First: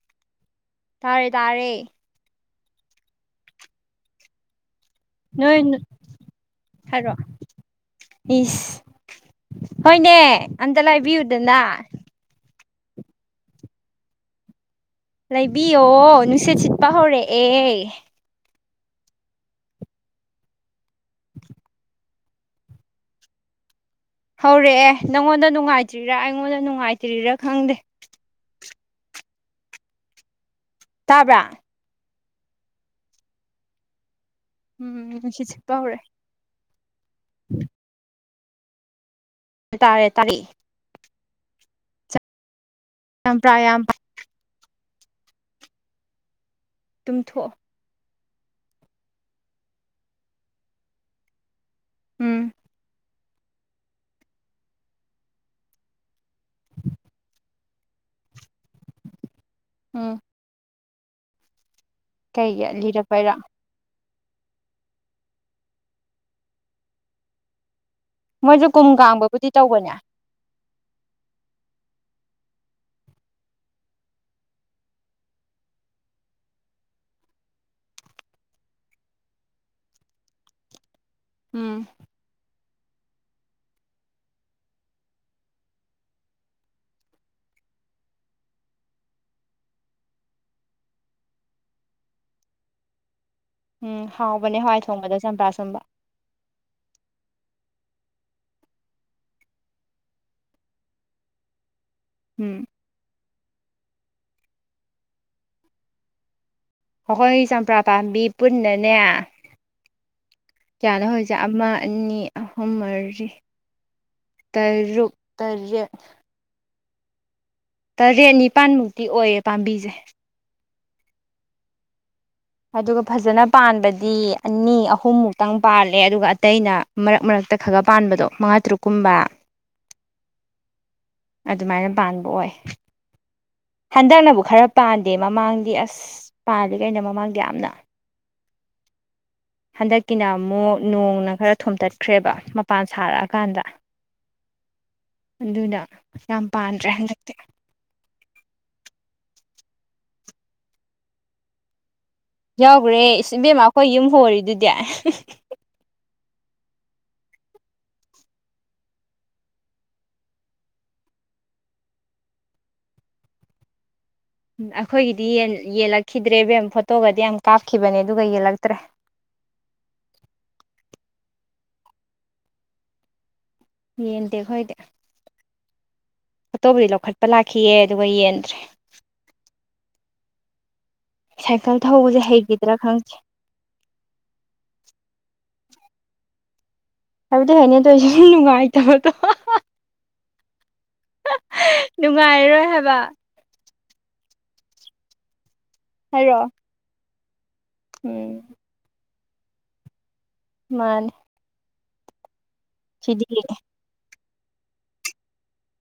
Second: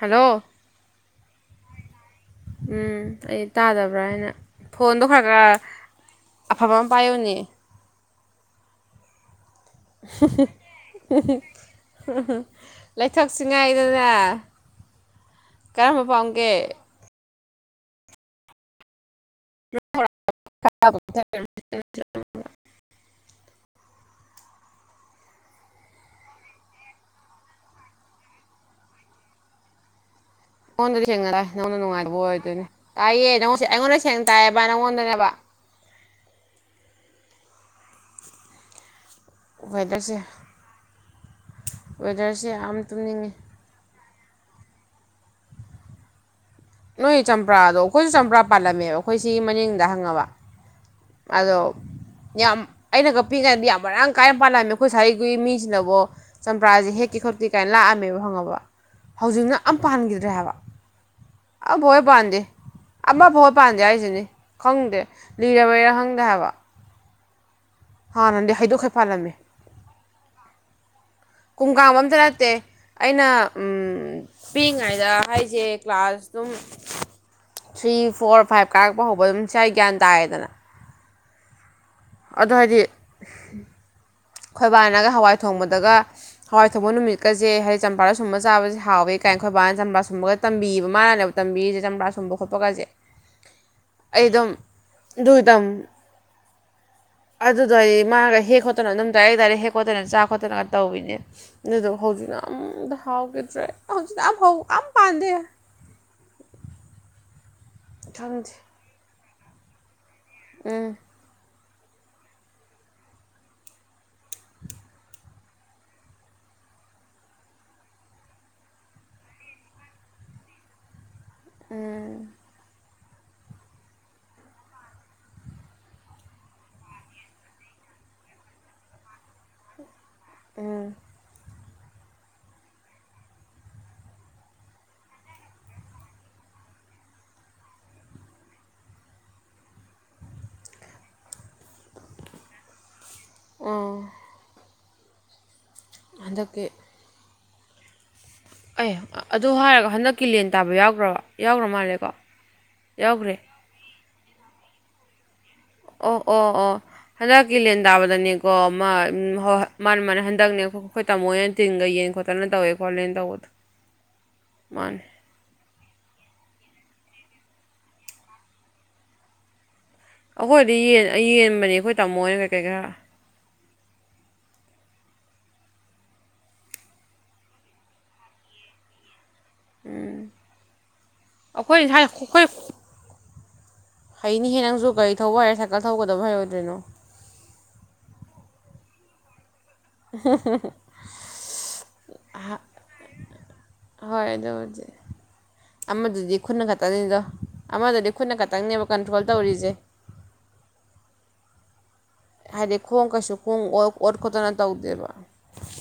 hello ꯇꯥꯔꯦ ꯇꯥꯔꯦ ꯎꯝ ꯑꯩ ꯇꯥꯗꯕ꯭ꯔꯥ ꯍꯥꯏꯅ ꯐꯣꯟꯗꯣ ꯈꯔ ꯈꯔ ꯅꯣꯏ ꯑꯐꯕ ꯑꯃ ꯍꯥꯏꯔꯣ ꯄꯥꯏꯌꯨꯅꯦ ꯏꯁ ꯍꯣꯏꯅꯦ ꯑꯝꯇ ꯂꯩꯕꯤꯌꯨꯗꯅ ꯂꯩꯊꯣꯛꯁꯤꯉꯥꯏꯗꯅ ꯂꯩꯕꯤꯌꯣ ꯅꯨꯡꯁꯤꯠ ꯁꯤꯠꯄ ꯍꯧꯔꯛꯑꯦ [unintelligible] ꯍꯧꯔꯛꯑꯦ ꯅꯪꯉꯣꯟꯗ ꯅꯨꯡꯉꯥꯏꯇ꯭ꯔꯤꯔꯥ ꯑꯩꯉꯣꯟꯗ ꯅꯨꯡꯉꯥꯏꯇ꯭ꯔꯤꯔꯥ ꯈꯪꯗꯦ ꯑꯩꯉꯣꯟꯗꯗꯤ ꯁꯦꯡꯅ ꯇꯥꯏ ꯇꯥꯕ꯭ꯔꯥ ꯅꯪꯉꯣꯟꯗ ꯅꯨꯡꯉꯥꯏꯇꯕ ꯑꯣꯏꯗꯣꯏꯅꯤ ꯇꯥꯏꯌꯦ ꯅꯪꯉꯣꯟꯗ ꯑꯩꯉꯣꯟꯗ ꯁꯦꯡꯅ ꯇꯥꯏꯌꯦꯕ ꯎꯝ ꯅꯪꯉꯣꯟꯗꯅꯦꯕ ꯅꯨꯡꯁꯤꯠ ꯁꯤꯠꯄ ꯍꯧꯔꯦ ꯎ [inaudible] ꯇꯥꯔꯦ ꯋꯦꯗꯔꯁꯦ ꯇꯥꯔꯛꯏ ꯋꯦꯗꯔꯁꯦ ꯌꯥꯝ ꯇꯨꯝꯅꯤꯡꯉꯤ ꯆꯥꯝꯄ꯭ꯔ [unintelligible] ꯌꯥꯝ ꯅꯣꯏ ꯇꯨꯝꯊꯣꯛꯑꯣ ꯆꯝꯄ꯭ꯔꯥꯗꯣ ꯑꯩꯈꯣꯏꯁꯨ ꯆꯝꯄ꯭ꯔꯥ ꯄꯥꯜꯂꯝꯃꯦꯕ ꯑꯩꯈꯣꯏ ꯁꯤꯒꯤ ꯃꯅꯤꯡꯗ ꯍꯪꯉꯕ ꯑꯗꯣ ꯎꯝ ꯌꯥꯝ ꯑꯩꯅꯒ ꯄꯤꯛꯏꯉꯩꯗꯤ ꯌꯥꯝ ꯃꯔꯥꯡ ꯀꯥꯏꯅ ꯄꯥꯜꯂꯝꯃꯤ ꯑꯩꯈꯣꯏ ꯁ꯭ꯥꯏꯒꯤ ꯃꯤꯁꯤꯅꯕꯣ ꯆꯝꯄ꯭ꯔꯥꯁꯦ ꯍꯦꯛꯀꯦ ꯈꯣꯠꯀꯦ ꯀꯥꯏꯅ ꯂꯥꯛꯑꯝꯃꯦꯕ ꯍꯪꯉꯕ ꯍꯧꯖꯤꯛꯅ ꯑꯝ ꯎꯝ ꯄꯥꯟꯈꯤꯗ꯭ꯔꯦ ꯍꯥꯏꯕ ꯑꯝꯐꯥꯎꯍꯦꯛ ꯄꯥꯟꯗꯦ ꯀꯩꯒꯤ ꯂꯤꯔꯛꯄꯩꯔꯥ ꯑꯃꯐꯥꯎꯍꯦꯛ ꯄꯥꯟꯗꯦ ꯍꯥꯏꯁꯤꯅꯤ ꯈꯪꯗꯦ ꯂꯤꯔꯕꯩꯔꯥ ꯈꯪꯗꯦ ꯍꯥꯏꯕ ꯍꯥꯟꯅꯗꯤ ꯃꯣꯏꯁꯨ ꯀꯨꯝ ꯍꯩꯗꯣꯛꯈꯩ ꯄꯥꯜꯂꯝꯃꯦ ꯀꯥꯡꯕꯕꯨꯗꯤ ꯇꯧꯕꯅꯦ ꯀꯨꯝꯀꯥꯡꯕ ꯑꯝꯇ ꯅꯠꯇꯦ ꯑꯩꯅ ꯎꯝ ꯄꯤꯛꯏꯉꯩꯗ ꯍꯥꯏꯁꯦ ꯀ꯭ꯂꯥꯁ ꯑꯗꯨꯝ ꯊ꯭ꯔꯤ ꯐꯣꯔ ꯐꯥꯏꯚ ꯀꯥꯔꯛꯄ ꯍꯧꯕ ꯑꯗꯨꯝ ꯁꯥꯏ ꯒ꯭ꯌꯥꯟ ꯇꯥꯔꯦꯗꯅ ꯎꯝ ꯑꯗꯣ ꯍꯥꯏꯗꯤ ꯈꯣꯏꯕꯥꯅꯒ ꯍꯋꯥꯏ ꯊꯣꯡꯕꯗꯒ ꯍꯋꯥꯏ ꯊꯣꯡꯕ ꯅꯨꯃꯤꯠꯀꯁꯦ ꯍꯥꯏꯗꯤ ꯆꯝꯄꯔꯥ ꯁꯨꯝꯕ ꯆꯕꯁꯦ ꯍꯥꯎꯋꯦ ꯀꯥꯏꯅ ꯈꯣꯏꯕꯥꯅ ꯆꯝꯄꯔꯥ ꯁꯨꯝꯕꯒ ꯇꯝꯕꯤꯕ ꯃꯥꯅꯅꯦꯕ ꯇꯝꯕꯤꯔꯤꯖ‌ꯦ ꯆꯝꯄ꯭ꯔꯥ ꯁꯨꯝꯕ ꯈꯣꯠꯄꯒꯁꯦ ꯎꯝ ꯑꯩ ꯑꯗꯨꯝ ꯍꯥꯎꯕꯅꯦ ꯍꯋꯥꯏ ꯊꯣꯡꯕꯗ ꯆꯝꯄ꯭ꯔꯥ ꯁꯨꯝꯕ ꯑꯗꯨꯗ‌ꯣ ꯑꯩ ꯃꯥꯒ ꯍꯦꯛ ꯈꯣꯠꯇꯅ ꯑꯗꯨꯝ ꯗꯥꯏꯔꯦꯛ ꯗꯥꯏꯔꯦꯛ ꯍꯦꯛ ꯈꯣꯠꯇꯅ ꯆꯥ ꯈꯣꯠꯇꯅꯒ ꯇꯧꯏꯅꯦ ꯑꯗꯨꯗꯨꯒ ꯍꯧꯖꯤꯛꯅ ꯎꯝ ꯑꯝꯇ ꯍꯥꯎꯈꯤꯗ꯭ꯔꯦ ꯍꯧꯖꯤꯛꯅ ꯑꯝꯐꯥꯎ ꯑꯝ ꯄꯥꯟꯗꯦ ꯑꯩꯈꯣꯏ ꯆꯝꯄ꯭ꯔꯥ ꯄꯥꯝꯕꯤ ꯈꯪꯗꯦ ꯄꯨꯟꯅꯅꯦ ꯎꯝ ꯀꯌꯥꯅꯣ ꯍꯧꯁ ꯑꯃ ꯑꯅꯤ ꯑꯍꯨꯝ ꯃꯔꯤ ꯇꯔꯨꯛ ꯇꯔꯦꯠ ꯇꯔꯦꯠ ꯅꯤꯄꯥꯟꯃꯨꯛꯇꯤ ꯑꯣꯏꯌꯦ ꯄꯥꯝꯕꯤꯖ‌ꯦ ꯎꯝ ꯑꯗꯨꯒ ꯐꯖꯅ ꯄꯥꯟꯕꯗꯤ ꯑꯅꯤ ꯑꯍꯨꯝꯃꯨꯛꯇꯪ ꯄꯥꯜꯂꯦ ꯑꯗꯨꯒ ꯑꯇꯩꯅ ꯃꯔꯛ ꯃꯔꯛꯇ ꯈꯒ ꯄꯥꯟꯕꯗꯣ ꯃꯉꯥ ꯇꯔꯨꯛꯀꯨꯝꯕ ꯎꯝ ꯑꯗꯨꯃꯥꯏꯅ ꯄꯥꯟꯕ ꯑꯣꯏ ꯍꯟꯗꯛꯅꯕꯨ ꯈꯔ ꯄꯥꯟꯗꯦ ꯃꯃꯥꯡꯗꯤ ꯑꯁ ꯄꯥꯜꯂꯤ ꯀꯩꯅꯣ ꯃꯃꯥꯡꯗꯤ ꯌꯥꯝꯅ ꯍꯟꯗꯛꯀꯤꯅ ꯃꯨꯛ ꯅꯣꯡꯅ ꯈꯔ ꯊꯣꯝꯇꯠꯈ꯭ꯔꯦꯕ ꯃꯄꯥꯟ ꯁꯥꯔꯛꯑꯀꯥꯟꯗ ꯎꯝ ꯑꯗꯨꯅ ꯌꯥꯝ ꯍꯟꯗꯛꯀꯤ ꯄꯥꯟꯗ꯭ꯔꯦ ꯍꯟꯗꯛꯇꯤ ꯑꯦ ꯑꯗꯨ ꯍꯥꯏꯔꯒ ꯍꯟꯗꯛꯀꯤ ꯂꯦꯟ ꯇꯥꯕ ꯌꯥꯎꯈ꯭ꯔꯕ ꯌꯥꯎꯈ꯭ꯔ ꯃꯥꯜꯂꯦꯀꯣ ꯌꯥꯎꯈ꯭ꯔꯦ ꯏꯁ ꯏꯕꯦꯝꯃ ꯑꯩꯈꯣꯏ ꯌꯨꯝ ꯍꯣꯔꯤꯗꯨꯗꯤ ꯑꯣ ꯑꯣ ꯑꯣ ꯍꯟꯗꯛꯀꯤ ꯂꯦꯟ ꯇꯥꯕꯗꯅꯦꯀꯣ ꯃꯥ ꯎꯝ ꯍꯣꯏ ꯍꯣꯏ ꯃꯥꯅ‌ꯦ ꯃꯥꯅ‌ꯦ ꯍꯟꯗꯛꯅꯦ ꯑ ꯈꯣꯏ ꯇꯥꯃꯣ ꯍ‌ꯣꯏꯅ ꯇꯤꯟꯒ ꯌꯦꯟ ꯈꯣꯠꯇꯅ ꯇꯧꯋꯦ ꯈꯣꯠꯂꯦꯅ ꯇꯧꯕꯗꯣ [inaudible] ꯎꯝ ꯃꯥꯅꯦ ꯑꯩꯈꯣꯏꯒꯤꯗꯤ ꯌꯦꯟ ꯌꯦꯜꯂꯛꯈꯤꯗ꯭ꯔꯦ ꯏꯕꯦꯝ ꯐꯣꯇꯣꯒꯗꯤ ꯌꯥꯝ ꯀꯥꯞꯈꯤꯕꯅꯦ ꯑꯗꯨꯒ ꯌꯦꯜꯂꯛꯇ꯭ꯔꯦ ꯑꯩꯈꯣꯏꯗꯤ ꯌꯦꯟ ꯑ ꯌꯦꯟꯕꯅꯤ ꯑꯩꯈꯣꯏ ꯇꯥꯃꯣꯍ‌ꯣꯏꯅ ꯀꯩꯀꯩ ꯈꯔ ꯌꯦꯟꯗꯦ ꯈꯣꯏꯗꯦ ꯐꯣꯇꯣꯕꯨꯗꯤ ꯂꯧꯈꯠꯄ ꯂꯥꯛꯈꯤꯌ‌ꯦ ꯑꯗꯨꯒ ꯌꯦꯟꯗ꯭ꯔꯦ ꯎꯝ ꯁꯥꯏꯀꯜ ꯊꯧꯕꯁꯦ ꯍꯩꯈꯤꯗ꯭ꯔꯥ ꯈꯪꯗꯦ ꯍꯩꯅꯤꯍꯦ ꯅꯪꯖꯨ ꯒꯥꯔꯤ ꯊꯧꯕ ꯍꯥꯏꯔ ꯁꯥꯏꯀꯜ ꯊꯧꯕ ꯀꯩꯗꯕꯩ ꯍꯩꯔꯣꯏꯗ꯭ꯔꯤꯅꯣ ꯍꯩꯕꯨꯗꯤ ꯍꯩꯅꯤ ꯑꯗꯨꯏꯁꯨ ꯃꯤ ꯅꯨꯡꯉꯥꯏꯇꯕꯗꯣ ꯑꯍ ꯅꯨꯡꯉꯥꯏꯔꯣꯏ ꯍꯥꯏꯕ ꯍꯣꯏ ꯑꯗꯨꯕꯨꯗꯤ ꯑꯃꯗꯨꯗꯤ ꯍꯥꯏꯔꯛꯑꯣ ꯈꯨꯠꯅ ꯈꯛꯇꯅꯤꯗꯣ ꯑꯃꯗꯨꯗꯤ ꯎꯝ ꯈꯨꯠꯅ ꯈꯇꯪꯅꯦꯕ ꯀꯟꯇ꯭ꯔꯣꯜ ꯇꯧꯔꯤꯖ‌ꯦ ꯃꯥꯅꯦ ꯍꯥꯏꯗꯤ ꯈꯣꯡ ꯁꯤꯗꯤ ꯀꯩꯁꯨ ꯈꯣꯡ ꯑꯣ ꯑꯣꯠ ꯈꯣꯠꯇꯅ ꯇꯧꯗꯦꯕ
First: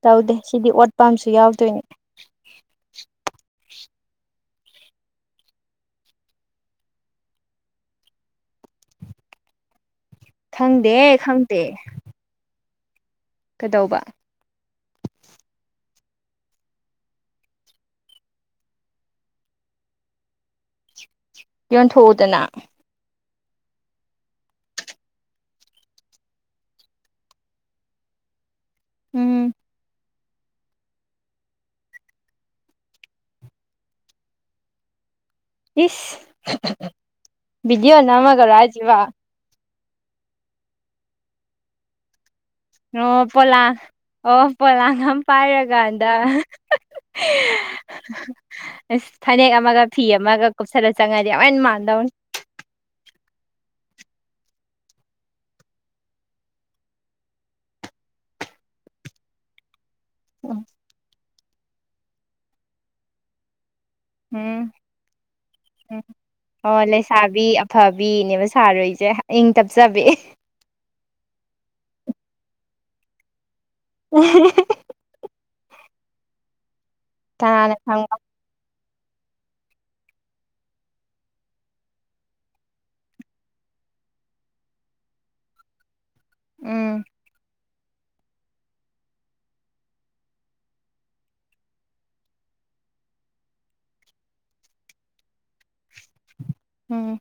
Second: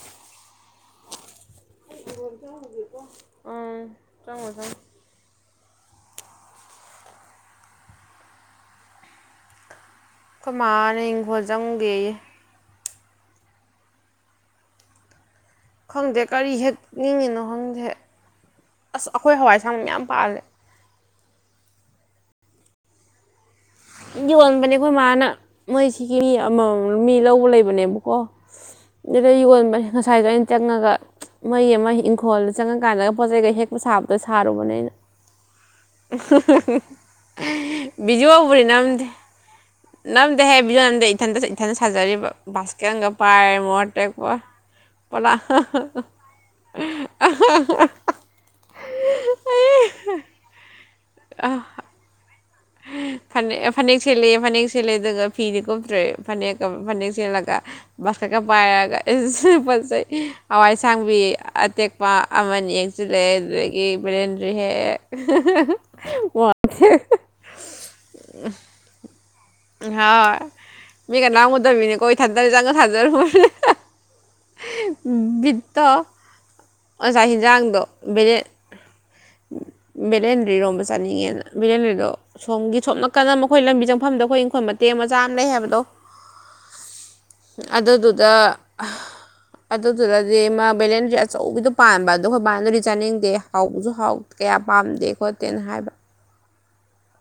ꯇꯧꯗꯦ ꯁꯤꯗꯤ ꯑꯣꯠ ꯄꯥꯝꯁꯨ ꯌꯥꯎꯗꯣꯏꯅꯦ ꯍꯤꯡꯒ‌ꯣꯟ ꯆꯪꯉꯨꯒ‌ꯦꯀ‌ꯣ ꯑꯪ ꯆꯪꯉꯨꯔ ꯆꯪꯉꯨ ꯈꯣꯏꯃꯥ ꯈꯪꯗꯦ ꯅ‌ꯦ ꯍꯤꯡꯈ‌ꯣꯜ ꯈꯪꯗꯦ ꯆꯪꯎꯒꯦꯌꯦ ꯀꯩꯗꯧꯕ ꯈꯪꯗꯦ ꯀꯔꯤ ꯍꯦꯛ ꯅꯤꯡꯉꯤꯅꯣ ꯈꯪꯗꯦ ꯑꯁ ꯑꯩꯈꯣꯏ ꯍꯋꯥꯏ ꯑꯁꯥꯡꯕꯤ ꯃꯌꯥꯝ ꯄꯥꯜꯂꯦ ꯌꯣꯟꯊꯣꯛꯎꯗꯅ ꯌꯣꯟꯕꯅꯦ ꯑꯩꯈꯣꯏ ꯃꯥꯅ ꯃꯣꯏꯁꯤꯒꯤ ꯃꯤ ꯑꯃꯃꯝ ꯃꯤ ꯂꯧꯕ ꯂꯩꯕꯅꯦꯕꯀꯣ ꯑꯗꯨꯗ ꯎꯝ ꯌꯣꯟꯕꯟ ꯉꯁꯥꯏꯁꯨ ꯑꯩꯅ ꯆꯪꯉꯒ ꯃ‌ꯣꯏ ꯑꯝꯃ ꯏꯪꯈꯣꯜꯗ ꯆꯪꯉꯀꯥꯟꯗꯒ ꯄꯣꯠ ꯆꯩꯒ ꯍꯦꯛꯄ ꯁꯥꯕꯗ‌ꯣ ꯁꯥꯔꯨꯕꯅꯦ ꯑꯩꯅ ꯏꯁ ꯚꯤꯗꯤꯑꯣ ꯕꯤꯗꯤꯑꯣ ꯅꯝꯃꯒꯔꯣ ꯍꯥꯏꯁꯤꯕꯣ ꯅꯝꯗꯦ ꯍꯦ ꯕꯤꯗꯤꯑꯣ ꯅꯝꯗꯦ ꯏꯊꯟꯇ ꯏꯊꯟꯇ ꯁꯥꯖꯔꯤꯕ ꯕꯥꯁꯀꯦꯠ ꯑꯃꯒ ꯑꯣ ꯄꯥꯏꯔ ꯄꯣꯂꯥꯡ ꯃꯣꯔ ꯇꯦꯛꯄ ꯑꯣ ꯄꯣꯂꯥꯡ ꯑꯃ ꯄꯥꯏꯔꯀꯥꯟꯗ ꯑꯁ ꯐꯅꯦꯛ ꯑꯃꯒ ꯐꯤ ꯑꯃꯒ ꯀꯨꯞꯁꯜꯂ ꯆꯪꯉꯗꯤ ꯑꯃꯨꯛꯍꯦꯜ ꯃꯥꯟꯗꯧꯅꯤ ꯐꯅꯦꯛ ꯐꯅꯦꯛ ꯁꯦꯠꯂꯦ ꯐꯅꯦꯛ ꯁꯦꯠꯂꯦ ꯑꯗꯨꯒ ꯐꯤꯗꯤ ꯀꯨꯞꯇ꯭ꯔꯦ ꯐꯅꯦꯛꯀ ꯐꯅꯦꯛ ꯁꯦꯠꯂꯒ ꯃꯁꯀꯠꯀ ꯄꯥꯏꯔꯒ ꯏꯁ ꯐꯖꯩ ꯎꯝ ꯍꯋꯥꯏꯁꯥꯡꯕꯤ ꯑꯇꯦꯛꯄ ꯑꯃꯅꯤ ꯌꯦꯡꯁꯤꯜꯂꯦ ꯑꯗꯨꯗꯩ ꯀꯤ ꯕꯔꯦꯟꯗ꯭ꯔꯤ ꯎꯝ ꯍꯦꯛꯑꯦ [unintelligible] ꯕꯤ ꯑꯐꯕꯤꯅꯦꯕ ꯁꯥꯔꯨꯏꯖꯦ ꯏꯪ ꯇꯞꯆꯕꯤ [unintelligible] ꯃꯤ ꯀꯅꯥꯝ ꯎꯗꯕꯤꯅꯀꯣ ꯏꯊꯟꯇꯅꯤ ꯆꯪꯉꯒ ꯁꯥꯖꯔꯨꯕꯅꯤ [unintelligible] ꯕꯤꯠꯇꯣ ꯑꯣꯖꯥ ꯀꯅꯥꯅ ꯏꯟꯁꯥꯡꯗꯣ ꯈꯪꯕ ꯕꯦꯂꯦꯟ ꯕꯦꯂꯦꯟꯗ꯭ꯔꯤ ꯏꯔꯣꯝꯕ ꯆꯥꯅꯤꯡꯉꯦꯅ ꯕꯦꯂꯦꯟꯗꯔꯤꯗꯣ ꯁꯣꯝꯒꯤ ꯁꯣꯝ ꯀꯟꯗ ꯃꯈꯣꯏ ꯂꯝꯕꯤ ꯆꯪꯐꯝꯗꯣ ꯃꯣꯏ ꯏꯪꯈꯣꯏ ꯃꯇꯦꯛ ꯃꯆꯥ ꯑꯃ ꯂꯩ ꯍꯥꯏꯕꯗꯣ ꯎꯝ ꯑꯗꯨꯗꯨꯗ ꯑꯗꯨꯗꯨꯗꯗꯤ ꯃꯥ ꯕꯦꯂꯦꯟꯗ꯭ꯔꯤ ꯑꯆꯧꯕꯤꯗꯣ ꯄꯥꯟꯕ ꯑꯗꯣ ꯈꯣꯏ ꯕꯥꯅꯗꯤ ꯆꯥꯅꯤꯡꯗꯦ ꯍꯥꯎꯕꯁꯨ ꯍꯥꯎ ꯀꯌꯥ ꯄꯥꯝꯗꯦ ꯈꯣꯠꯇꯦꯅ ꯍꯥꯏꯕ ꯎꯝ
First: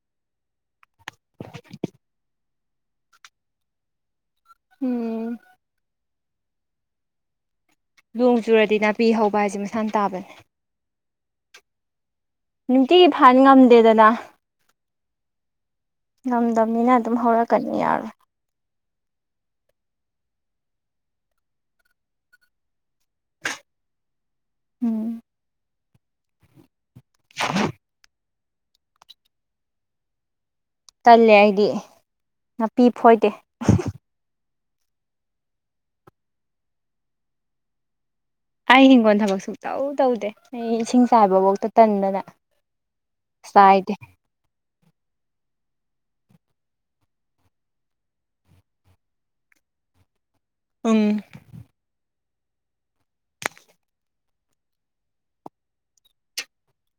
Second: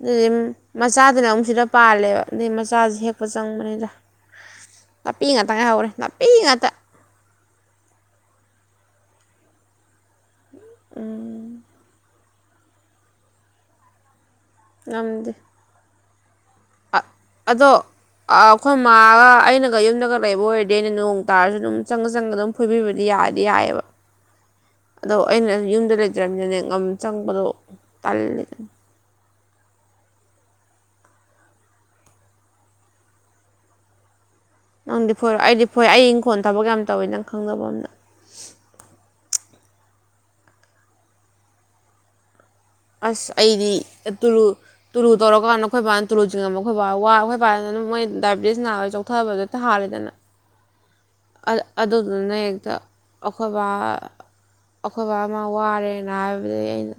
ꯑꯗꯨꯗꯤꯝ ꯃꯆꯥꯗꯨꯅ ꯑꯃꯨꯛ ꯁꯤꯗ ꯄꯥꯜꯂꯦꯕ ꯑꯗꯩ ꯃꯆꯥꯖꯤ ꯍꯦꯛꯄ ꯆꯪꯕꯅꯤꯗ ꯅꯥꯄꯤ ꯎꯝ ꯉꯥꯛꯇ ꯉꯥꯏ ꯍꯧꯔꯦ ꯅꯥꯄꯤ ꯉꯥꯛꯇ ꯂꯣꯡ ꯆꯨꯔꯗꯤ ꯅꯥꯄꯤ ꯍꯧꯕ ꯍꯥꯏꯖꯦ ꯃꯁꯥꯅ ꯇꯥꯕꯅꯦ ꯎꯝ ꯅꯨꯡꯇꯤꯒꯤ ꯐꯟ ꯉꯝꯗꯦꯗꯅ ꯉꯝꯗꯦ ꯉꯝꯗꯝꯅꯤꯅ ꯑꯗꯨꯝ ꯍꯧꯔꯛꯀꯅꯤ ꯌꯥꯔꯣꯏ ꯑ ꯑꯈꯣꯏ ꯃꯥꯒ ꯑꯩꯅꯒ ꯌꯨꯝꯗꯒ ꯂꯩꯕ ꯑꯣꯏꯔꯗꯦ ꯑꯩꯅ ꯅꯣꯡ ꯇꯥꯔꯁꯨ ꯑꯗꯨꯝ ꯆꯪꯉ ꯆꯪꯉꯒ ꯑꯗꯨꯝ ꯐꯣꯏꯕꯤꯕꯗꯤ ꯌꯥꯗꯤ ꯌꯥꯏꯑꯕ [inaudible] ꯑꯗꯣ ꯎꯝ ꯑꯩꯅ ꯌꯨꯝꯗ ꯂꯩꯇꯔꯅꯤꯝꯅꯦꯅꯦ ꯉꯝ ꯆꯪꯕꯗꯣ ꯇꯜꯂꯤꯗ ꯇꯜꯂꯦ ꯑꯩꯗꯤ ꯅꯥꯄꯤ ꯐꯣꯏꯗꯦ ꯅꯪꯗꯤ ꯐꯣꯏꯔꯣꯏ ꯑꯩꯗꯤ ꯐꯣꯏ ꯑꯩ ꯏꯪꯈꯣꯜ ꯊꯕꯛ ꯌꯥꯝ ꯇꯧꯋꯤ ꯅꯪ ꯈꯪꯗꯕ ꯑꯝꯅ ꯑꯩ ꯍꯤꯡꯈꯣꯜ ꯊꯕꯛ ꯁꯨꯛ ꯇꯧ ꯇꯧꯗꯦ ꯑꯩ ꯏꯁꯤꯡ ꯆꯥꯏꯕꯕꯧꯇ ꯇꯟꯗꯅ ꯑꯁ ꯑꯩꯗꯤ ꯆꯥꯏꯗꯦ ꯑꯇꯨꯔꯨ ꯇꯨꯔꯨ ꯇꯧꯔꯀꯥꯟ ꯑꯩꯈꯣꯏꯕꯥꯅ ꯇꯨꯔꯨ ꯆꯤꯡꯉꯕ ꯑꯩꯈꯣꯏꯕꯥ ꯋꯥ ꯑꯩꯈꯣꯏ ꯕꯥꯗꯅ ꯑꯗꯨꯝ ꯃꯣꯏ ꯗꯥꯏꯕꯦꯇꯤꯁ ꯅꯥꯕꯩ ꯊꯥꯔꯤꯗꯅ ꯑꯪ ꯑ‌ ꯑꯗꯨꯗꯨꯅ ꯍꯦꯛꯇ ꯑꯈꯣꯏ ꯕꯥ ꯑꯈꯣꯏ ꯕꯥ ꯃꯥ ꯋꯥꯔꯦꯅ ꯍꯥꯏꯕꯗꯒꯤ ꯑꯩꯅ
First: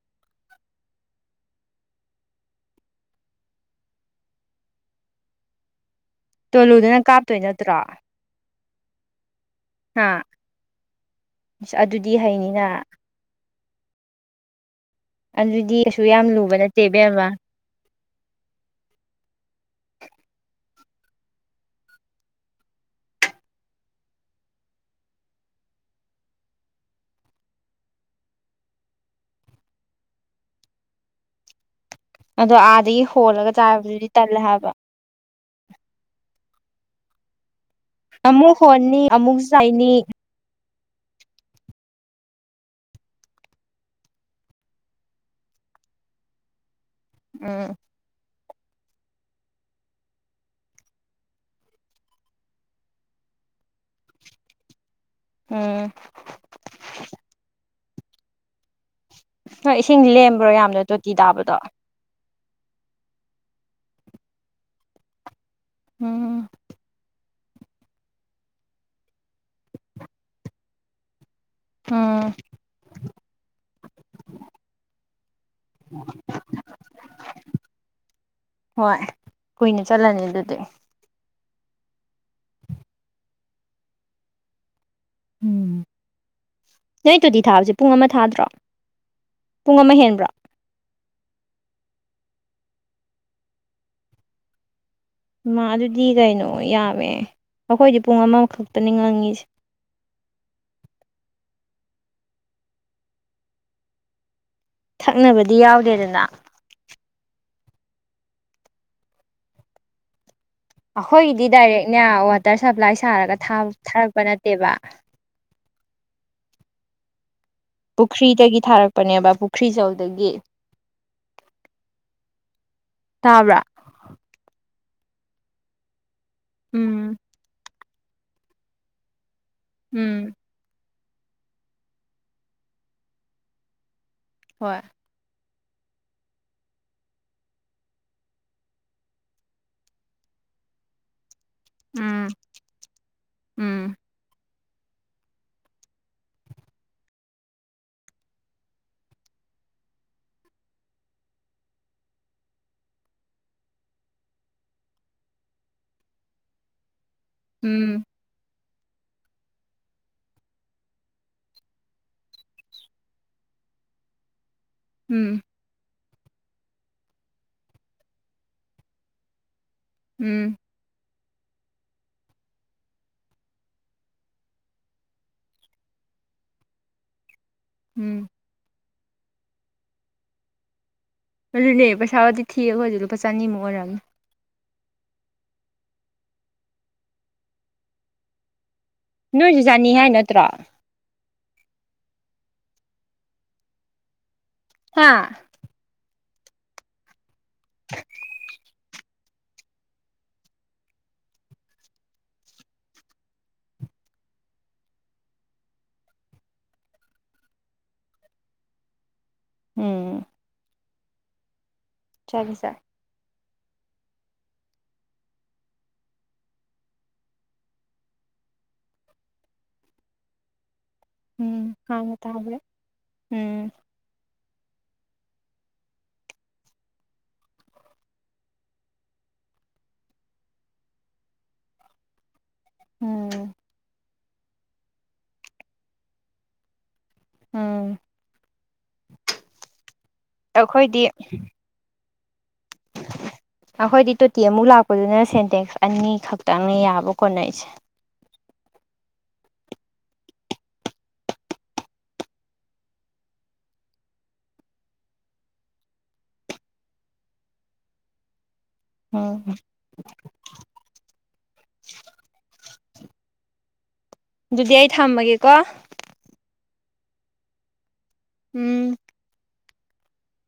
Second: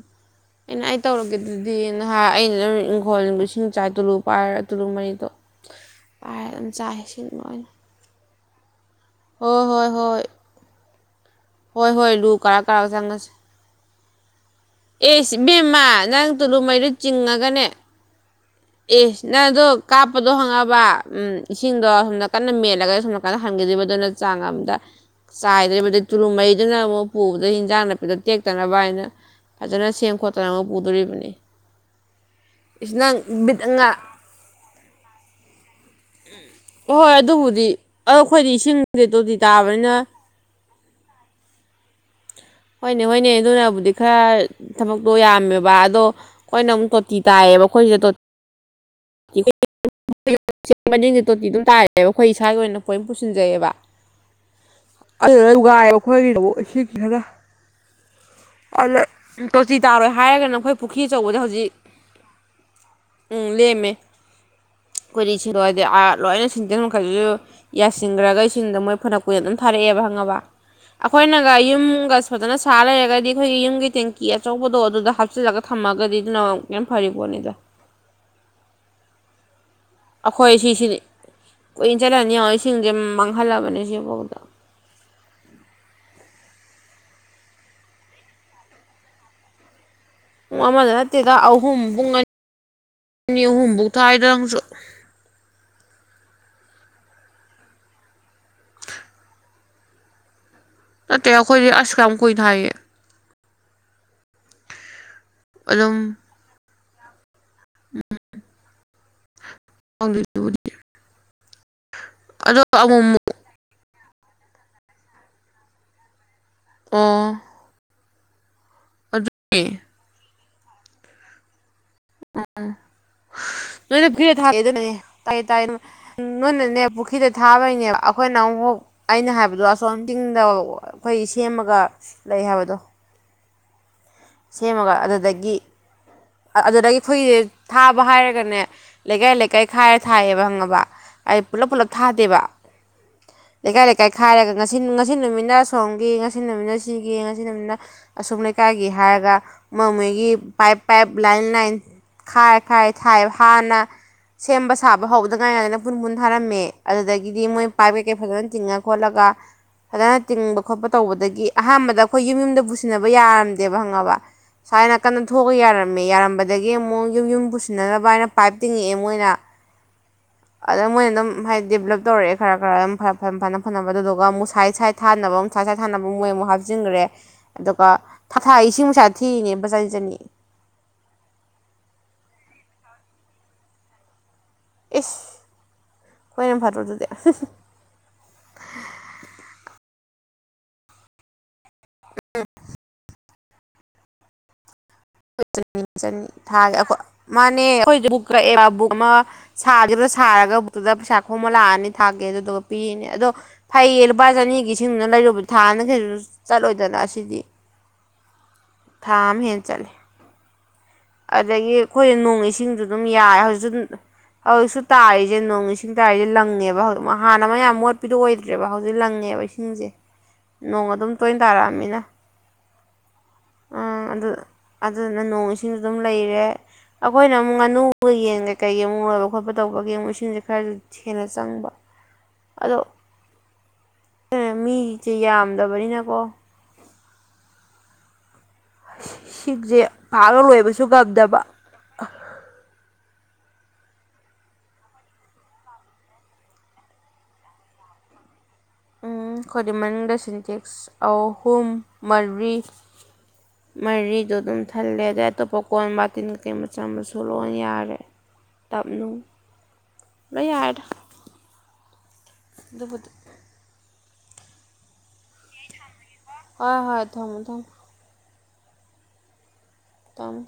ꯑꯩꯅ ꯑꯩ ꯇꯧꯔꯒꯦ ꯑꯗꯨꯗꯤ ꯍꯥꯏ ꯑꯩꯅꯗꯨꯝ ꯏꯪꯈꯣꯜꯅꯨꯡ ꯏꯁꯤꯡ ꯆꯥꯏ ꯇꯨꯂꯨ ꯄꯥꯏꯔ ꯇꯨꯂꯨ ꯃꯔꯤꯗꯣ ꯄꯥꯏꯔ ꯑꯗꯨꯝ ꯇꯣꯅꯨꯗꯨꯅ ꯆꯥꯏ ꯏꯁꯤꯡ ꯀꯥꯞꯇꯣꯏ ꯂꯣꯏꯅ ꯅꯠꯇ꯭ꯔꯣ ꯍꯣꯏ ꯍꯣꯏ ꯍꯥ ꯍꯣꯏ ꯑꯁ ꯍꯣꯏ ꯍꯣꯏ ꯑꯗꯨꯗꯤ ꯂꯨ ꯀꯥꯔꯛ ꯍꯩꯅꯤꯅ ꯀꯥꯔꯛ ꯆꯪꯉꯁꯤ ꯑꯦꯁ ꯑꯗꯨꯗꯤ ꯀꯩꯁꯨ ꯏꯕꯦꯝꯃ ꯌꯥꯝ ꯅꯪ ꯂꯨꯕ ꯇꯨꯂꯨ ꯅꯠꯇꯦ ꯃꯩꯗꯣ ꯏꯕꯦꯝꯃ ꯏꯁ ꯅꯪ ꯑꯗꯣ ꯀꯥꯞꯄꯗꯣ ꯍꯪꯉꯕ ꯎꯝ ꯏꯁꯤꯡꯗꯣ ꯍꯣꯝ ꯀꯟꯅ ꯃꯦꯠꯂꯒ ꯁꯣꯝ ꯀꯟꯅ ꯍꯜꯒꯤꯗꯣꯏꯕ ꯑꯗꯨꯅ ꯆꯥꯡ ꯑꯃꯗ ꯆꯥꯏꯗꯔꯤꯕꯗꯩ ꯇꯨꯂꯨ ꯃꯔꯤꯗꯨꯅ ꯑꯃꯨꯛ ꯄꯨꯕꯗ ꯍꯤꯟꯖꯥꯡ ꯅꯥꯄꯤꯗꯣ ꯇꯦꯛꯇꯅꯕ ꯍꯥꯏꯅ ꯐꯖꯅ ꯁꯦꯝ ꯈꯣꯠ ꯇꯧꯔꯉ ꯄꯨꯨꯗꯣꯔꯤꯕꯅꯤ ꯑꯗꯣ ꯑꯥꯗꯒꯤ ꯍꯣꯜꯂꯒ ꯕꯤꯠ ꯉꯥ ꯆꯥꯕꯗꯨꯗꯤ ꯇꯜꯂꯦ ꯍꯥꯏꯕ ꯑꯣꯍꯣꯏ ꯑꯗꯨꯕꯨꯗꯤ ꯑ ꯈꯣꯏꯗꯤ ꯑꯃꯨꯛ ꯏꯁꯤꯡ ꯍꯣꯟꯅꯤ ꯇꯣꯇꯤ ꯑꯃꯨꯛ ꯆꯥꯏꯅꯤ ꯇꯥꯕꯅꯤꯅ ꯍꯣꯏꯅꯦ ꯍꯣꯏꯅꯦ ꯑꯗꯨꯅꯕꯨꯗꯤ ꯈꯔ ꯊꯕꯛꯇꯣ ꯌꯥꯝꯃꯦꯕ ꯑꯗꯣ ꯈꯣꯏꯅꯃꯨꯛ ꯇꯣꯠ ꯇꯤ ꯇꯥꯏꯌꯦꯕ ꯎꯝ ꯈꯣꯏꯒꯤ ꯇꯣꯠ [unintelligible] [unintelligible] ꯇꯣꯇꯤ ꯗꯨꯝ ꯇꯥꯏꯌꯦ ꯈꯣꯏ ꯏꯁꯥꯒꯤ ꯑꯣꯏꯅ ꯄꯣꯏꯝ ꯄꯨꯁꯤꯟꯖꯩꯑꯕ [unintelligible] ꯎꯝ ꯋꯥꯏꯅ ꯈꯣꯏꯒꯤ ꯑꯃꯨꯛ ꯏꯁꯤꯡ ꯈꯔ ꯑꯂꯦ ꯍꯣꯏ ꯇꯣꯇꯤ ꯏꯁꯤꯡ ꯇꯥꯔꯣꯏ ꯂꯦꯝꯕ꯭ꯔꯣ ꯍꯥꯏꯔꯒꯅ ꯈꯣꯏ ꯌꯥꯝꯅ ꯄꯨꯈꯤ ꯇꯣꯇꯤ ꯑꯆꯧꯕꯗ ꯇꯥꯕꯗꯣ ꯍꯧꯖꯤꯛ ꯎꯝ ꯂꯦꯝꯃꯦ [unintelligible] ꯎꯝ ꯁꯤꯟꯗꯦꯛ ꯃꯈꯩꯖꯨ ꯌꯥꯁꯤꯟꯒꯔ꯭ ꯒ ꯏꯁꯤꯡꯗ ꯃꯣꯏ ꯐꯅ ꯀꯨꯏ ꯑꯗꯨꯝ ꯊꯥꯔꯦꯑꯦꯕ ꯍꯪꯉꯕ ꯑꯈꯣꯏꯅꯒ ꯌꯨꯝꯒ ꯎꯝ ꯐꯖꯅ ꯁꯥ ꯂꯩꯔꯒꯗꯤ ꯑꯈꯣꯏꯒꯤ ꯌꯨꯝꯒꯤ ꯇꯦꯡꯀꯤ ꯑꯆꯧꯕꯗꯣ ꯑꯗꯨꯗ ꯍꯥꯞ ꯆꯤꯜꯂꯒ ꯊꯝꯃꯒꯗꯤ ꯗꯨꯅ [unintelligible] ꯐꯔꯤꯕꯣꯠꯅꯤꯗ ꯍꯣꯏ ꯀꯨꯏꯅ ꯆꯠꯂꯅꯤ ꯑꯗꯨꯗꯤ ꯑꯈꯣꯏ ꯁꯤꯁꯤꯗꯤ ꯀꯨꯏ ꯆꯠꯂꯅꯤ ꯌꯦꯡꯉꯣ ꯏꯁꯤꯡꯖꯦ ꯃꯥꯡꯍꯜꯂꯕꯅꯤ ꯁꯤꯕꯥꯎꯗ ꯎꯝ ꯅꯣꯏ ꯇꯨꯗꯤ ꯊꯥꯕꯖꯤ ꯄꯨꯡ ꯑꯃ ꯊꯥꯗ꯭ꯔꯣ ꯄꯨꯡ ꯑꯃ ꯍꯦꯟꯕ꯭ꯔꯣ ꯄꯨꯡ ꯑꯃꯗ ꯅꯠꯇꯦꯗ ꯑꯍꯨꯝ ꯄꯨꯡ ꯑꯟ ꯑꯅꯤ ꯑꯍꯨꯝꯕꯨ ꯊꯥꯏꯗ ꯅꯪꯁꯨ ꯏꯃ ꯑꯗꯨꯗꯤ ꯀꯩꯅꯣ ꯌꯥꯝꯃꯦ ꯑꯈꯣꯏꯗꯤ ꯄꯨꯡ ꯑꯃꯈꯛꯇꯅꯤ ꯉꯪꯉꯤꯁꯦ ꯅꯠꯇꯦ ꯑꯈꯣꯏꯗꯤ ꯑꯁ ꯌꯥꯝ ꯀꯨꯏ ꯊꯥꯏꯌꯦ ꯊꯛꯅꯕꯗꯤ ꯌꯥꯎꯗꯦꯗꯅ ꯎꯝ [unintelligible] ꯑꯈꯣꯏꯒꯤꯗꯤ ꯗꯥꯏꯔꯦꯛꯅꯦ ꯋꯥꯇꯔ ꯑꯗꯣ ꯁꯄ꯭ꯂꯥꯏ ꯑꯃꯨꯛ ꯁꯥꯔꯒ ꯊꯥꯕ ꯊꯥꯔꯛꯄ ꯅꯠꯇꯦꯕ ꯑ ꯄꯨꯈ꯭ꯔꯤꯗꯒꯤ ꯊꯥꯔꯛꯄꯅꯦꯕ ꯄꯨꯈ꯭ꯔꯤ ꯆꯧꯗꯒꯤ ꯇꯥꯕ꯭ꯔꯥ ꯅꯣꯏꯅ ꯄꯨꯈꯤꯗ ꯊꯥ [unintelligible] ꯇꯥꯏꯌꯦ ꯇꯥꯏꯌꯦ ꯅꯣꯏꯅꯅꯦ ꯎꯝ ꯄꯨꯈꯤꯗ ꯊꯥꯕꯩꯅꯦꯕ ꯑꯈꯣꯏꯅ ꯑꯃꯨꯛ ꯑꯩꯅ ꯍꯥꯏꯕꯗꯣ ꯑꯁꯣꯝ ꯎꯝ ꯇꯤꯡꯗ ꯑꯈꯣꯏ ꯁꯦꯝꯃꯒ ꯂꯩ ꯍꯥꯏꯕꯗꯣ ꯍꯣꯏ ꯁꯦꯝꯃꯒ ꯑꯗꯨꯗꯒꯤ ꯑꯗꯨꯗꯒꯤ ꯐꯨꯏ ꯊꯥꯕ ꯍꯥꯏꯔꯒꯅꯦ ꯂꯩꯀꯥꯏ ꯂꯩꯀꯥꯏ ꯈꯥꯏꯔ ꯊꯥꯏꯑꯕ ꯍꯪꯉꯕ ꯑꯥꯏ ꯄꯨꯂꯞ ꯄꯨꯂꯞ ꯎꯝ ꯊꯥꯗꯦꯕ ꯎꯝ ꯂꯩꯀꯥꯏ ꯂꯩꯀꯥꯏ ꯈꯥꯏꯔꯒ ꯉꯁꯤ ꯉꯁꯤ ꯅꯨꯃꯤꯠꯅ ꯁꯣꯝꯒꯤ ꯉꯁꯤ ꯅꯨꯃꯤꯠꯅ ꯁꯤꯒꯤ ꯉꯁꯤ ꯅꯨꯃꯤꯠꯅ ꯑꯁꯣꯝ ꯂꯩꯀꯥꯏꯒꯤ ꯍꯥꯏꯔꯒ ꯃꯣꯃꯣꯏꯒꯤ ꯄꯥꯏꯞ ꯄꯥꯏꯞ ꯂꯥꯏꯟ ꯂꯥꯏꯟ ꯈꯥꯏꯔ ꯈꯥꯏꯔ ꯊꯥꯏ ꯍꯥꯟꯅ ꯁꯦꯝꯕ ꯁꯥꯕ ꯍꯧꯗꯉꯥꯏꯉꯥꯏꯅ ꯄꯨꯟ ꯄꯨꯟ ꯊꯥꯔꯝꯃꯦ ꯑꯗꯨꯗꯒꯤꯗꯤ ꯃꯣꯏ ꯄꯥꯏꯞ ꯎꯝ ꯀꯩ ꯀꯩ ꯐꯖꯅ ꯇꯤꯡꯉ ꯈꯣꯠꯂꯒ ꯐꯖꯅ ꯇꯤꯡꯕ ꯈꯣꯠꯄ ꯇꯧꯕꯗꯒꯤ ꯑꯍꯥꯟꯕꯗ ꯑꯈꯣꯏ ꯌꯨꯝ ꯌꯨꯝꯗ ꯄꯨꯁꯤꯟꯅꯕ ꯌꯥꯔꯝ ꯗꯦꯕ ꯍꯪꯉꯕ ꯁꯋ꯭ꯥꯏꯅ ꯀꯟꯅ ꯎꯝ ꯊꯣꯛꯑ ꯌꯥꯔꯝꯃꯦ ꯌꯥꯔꯝꯕꯠ ꯗꯒꯤ ꯑꯃꯨꯛ ꯌꯨꯝ ꯌꯨꯝ ꯄꯨꯁꯤꯟꯅꯅꯕ ꯍꯥꯏꯅ ꯄꯥꯏꯞ ꯇꯤꯡꯉꯛꯑꯦ ꯃꯣꯏꯅ ꯎꯝ ꯑꯗꯨꯝ ꯃꯣꯏꯅꯗꯨꯝ ꯍꯥꯏꯗꯤ ꯗꯤꯕꯂꯞ ꯇꯧꯔꯦꯑꯦ ꯈꯔ ꯈꯔ ꯗꯨꯝ ꯐ ꯐꯝ ꯐꯅ ꯐꯅꯕ ꯗꯨꯗꯨꯒ ꯑꯃꯨꯛ ꯁꯥꯏꯠ ꯁꯥꯏꯠ ꯊꯥꯅꯕ ꯑꯃꯨꯛ ꯁꯥꯏꯠ ꯁꯥꯏꯠ ꯊꯥꯅꯕ ꯃꯨꯛ ꯃꯣꯏ ꯃꯨꯛ ꯍꯥꯞꯆꯤꯟꯒꯔꯦ ꯑꯗꯨꯒ ꯎꯝ [unintelligible] ꯑꯗꯨꯅꯦ ꯄꯩꯁꯥꯕꯨꯗꯤ ꯊꯤꯌꯦ ꯑꯩꯈꯣꯏꯖꯨ ꯂꯨꯄꯥ ꯆꯅꯤꯃꯨꯛ ꯑꯣꯏꯔꯝꯑꯅꯤ ꯏꯁ ꯍꯣꯏ ꯌꯥꯝ ꯐꯗ꯭ꯔꯣ ꯑꯗꯨꯗꯤ ꯅꯣꯏꯖꯨ ꯆꯥꯅꯤ ꯍꯥꯏ ꯅꯠꯇ꯭ꯔꯣ ꯍꯥꯥ ꯆ ꯆ ꯊꯥꯒꯤ ꯈꯣꯏ ꯃꯥꯅꯦ [unintelligible] [unintelligible] ꯑꯃ ꯁꯥꯒꯤꯕꯗ ꯁꯥꯔꯒ ꯕꯨꯛꯇꯨꯗ ꯄꯩꯁꯥ ꯈꯣꯃ ꯂꯥꯛꯑꯅꯤ ꯊꯥꯛꯀꯦ ꯑꯗꯨꯗꯨꯒ ꯄꯤꯔꯤꯅꯤ ꯑꯗꯣ ꯐꯩꯌꯦ ꯂꯨꯄꯥ ꯆꯅꯤꯒꯤ ꯏꯁꯤꯡꯗꯨꯅ ꯂꯩꯔꯨꯕꯗ ꯊꯥꯝꯗ ꯀꯩꯁꯨ ꯆꯠꯂꯣꯏꯗꯅ ꯑꯁꯤꯗꯤ ꯊꯥꯝ ꯍꯦꯟ ꯎꯝ ꯑꯗꯒꯤ ꯑꯩꯈꯣꯏ ꯅꯣꯡ ꯆꯠꯂꯦ ꯆꯠꯂꯦ ꯏꯁꯤꯡꯗꯨ ꯗꯨꯝ ꯌꯥꯏ ꯍꯧꯖꯤꯛꯁꯨ ꯑꯗꯨꯝ ꯍꯧꯖꯤꯛꯁꯨ ꯇꯥꯔꯤꯁꯦ ꯅꯣꯡ ꯏꯁꯤꯡ ꯇꯥꯔꯤꯖꯦ ꯂꯪꯉꯦꯕ ꯍꯧꯖꯤꯛ ꯍꯥꯟꯅ ꯑꯃ ꯃꯌꯥꯝ ꯃꯣꯠꯄꯤꯗꯣ ꯑꯣꯏꯗ꯭ꯔꯦꯕ ꯍꯧꯖꯤꯛ ꯂꯪꯉꯦꯕ ꯏꯁꯤꯡꯖꯦ ꯅꯣꯡ ꯑꯗꯨꯝ ꯇꯣꯏ ꯎꯝ ꯇꯥꯔꯛꯑꯝꯅꯤꯅ ꯍꯥꯟꯅ ꯇꯥꯕ꯭ꯔꯦ ꯎꯝ ꯑꯥ ꯑꯗꯨ ꯑꯗꯨꯗꯨꯅ ꯅꯣꯡ ꯏꯁꯤꯡ ꯁꯤꯡꯁꯨ ꯑꯗꯨꯝ ꯂꯩꯔꯦ ꯑꯩꯈꯣꯏꯅ ꯑꯃꯨꯛ ꯉꯥꯅꯨꯒ ꯌꯦꯟ ꯀꯩ ꯀꯩ ꯑꯃꯨꯛ ꯂꯣꯏꯕ ꯈꯣꯠꯄ ꯇꯧꯕꯒꯤ ꯑꯃꯨꯛ ꯏꯁꯤꯡꯁꯦ ꯈꯔꯗꯤ ꯍꯦꯟꯅ ꯆꯪꯕ ꯑꯗꯣ ꯎꯝ ꯃꯤꯖꯦ ꯌꯥꯝꯗꯕꯅꯤꯅꯀꯣ ꯎꯝ ꯁꯤꯡꯁꯦ ꯄꯥꯛ ꯂꯣꯏꯕꯁꯨ ꯑꯩꯈꯣꯏꯗꯤ ꯉꯝꯗꯕ ꯑꯩꯈꯣꯏꯗꯤ ꯇꯣꯇꯤ ꯑꯃꯨꯛ ꯂꯥꯛꯄꯗꯨꯅ ꯁꯦꯟꯇꯦꯛꯁ ꯑꯅꯤꯈꯛꯇꯪꯅꯦ ꯌꯥꯕ ꯀꯣꯟꯅꯔꯤꯁꯦ ꯎꯝ ꯑꯩꯈꯣꯏꯗꯤ ꯃꯅꯤꯡꯗ ꯁꯤꯟꯇꯦꯛꯁ ꯑꯍꯨꯝ ꯃꯔꯤ ꯃꯔꯤꯗꯣ ꯑꯗꯨꯝ ꯊꯜꯂꯦ ꯑꯗꯩ ꯑꯇꯣꯞꯄ ꯀꯣꯟ ꯕꯥꯇꯤꯟ ꯀꯩ ꯃꯆꯥ ꯃꯁꯨ ꯂꯣꯏ ꯌꯥꯔꯦ [inaudible] ꯇꯞꯅꯨ ꯎꯝ ꯂꯣꯏ ꯌꯥꯔꯦꯗ ꯗꯨꯕꯨꯗꯤ ꯑꯗꯨꯗꯤ ꯑꯩ ꯊꯝꯃꯒꯦꯀꯣ ꯍꯣꯏ ꯍꯣꯏ ꯊꯝꯃꯣ ꯊꯝꯃꯣ ꯎꯝ ꯇꯕ꯭ꯔꯣ